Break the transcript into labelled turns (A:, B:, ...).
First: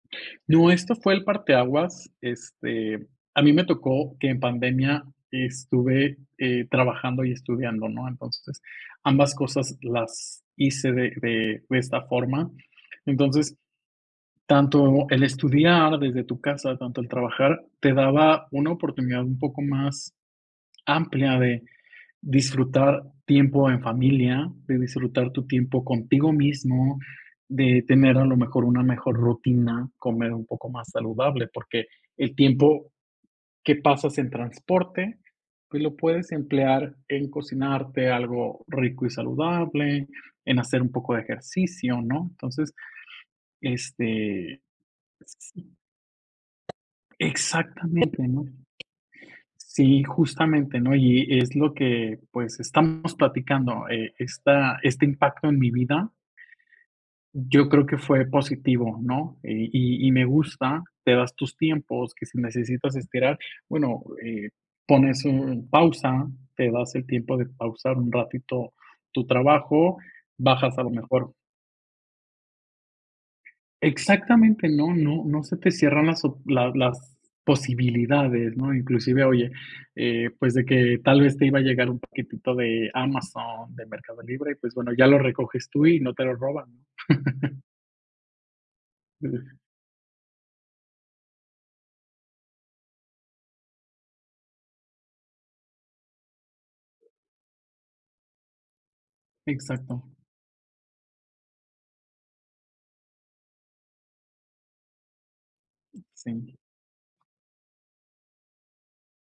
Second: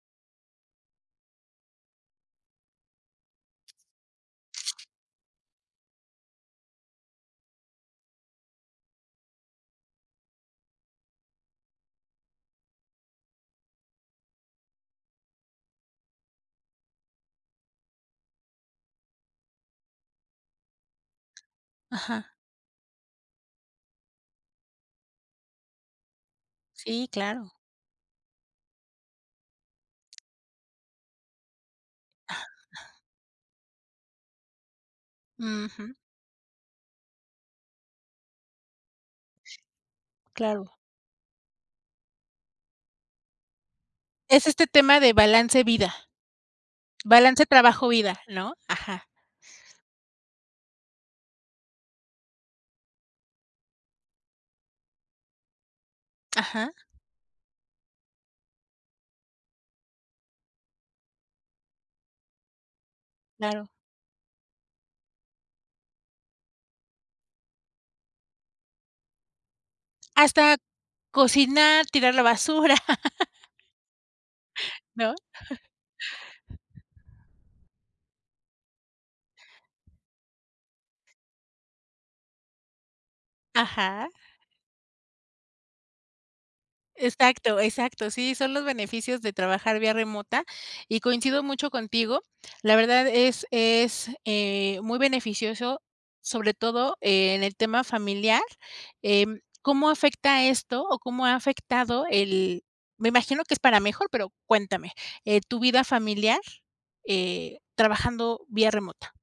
A: No, esto fue el parteaguas. Este, a mí me tocó que en pandemia estuve, eh, trabajando y estudiando, ¿no? Entonces, ambas cosas las hice de de de esta forma. Entonces, tanto el estudiar desde tu casa, tanto el trabajar, te daba una oportunidad un poco más amplia de
B: Ajá.
A: disfrutar tiempo en familia, de disfrutar tu tiempo contigo mismo,
B: Sí, claro.
A: de tener a lo mejor una mejor rutina, comer un poco más saludable, porque el tiempo que pasas en transporte, pues
B: Ujú.
A: lo puedes emplear en cocinarte algo rico y saludable, en
B: Claro.
A: hacer un poco de ejercicio, ¿no? Entonces,
B: Es
A: este,
B: este tema de
A: es
B: balance
A: así.
B: vida, balance trabajo, vida,
A: Exactamente, ¿no?
B: ¿no? Ajá.
A: Sí, justamente, ¿no? Y es lo que, pues estamos platicando, eh, esta este impacto en mi vida
B: Ajá.
A: yo creo que fue positivo, ¿no? Y y y me gusta. Te das tus tiempos, que si necesitas esperar,
B: Claro.
A: bueno, eh, pones un pausa, te das el tiempo de pausar un ratito tu trabajo,
B: Hasta
A: bajas a lo mejor
B: cocinar, tirar la basura.
A: Exactamente. No
B: ¿No?
A: no no se te cierran las op las las posibilidades, ¿no? Inclusive, oye, eh, pues de que tal vez te iba a llegar un paquetito de Amazon, de
B: Ajá.
A: Mercado Libre, pues bueno, ya lo recoges tú y no te lo roban.
B: Exacto, exacto. Sí, son los beneficios de
A: [unintelligible]
B: trabajar vía remota y coincido mucho contigo. La verdad es es, eh, muy beneficioso, sobre todo en el tema familiar, em, ¿cómo
A: Exacto.
B: afecta esto o cómo ha afectado el me imagino que es para mejor, pero cuéntame, eh, tu vida
A: Mm,
B: familiar,
A: sí.
B: eh, trabajando vía remota?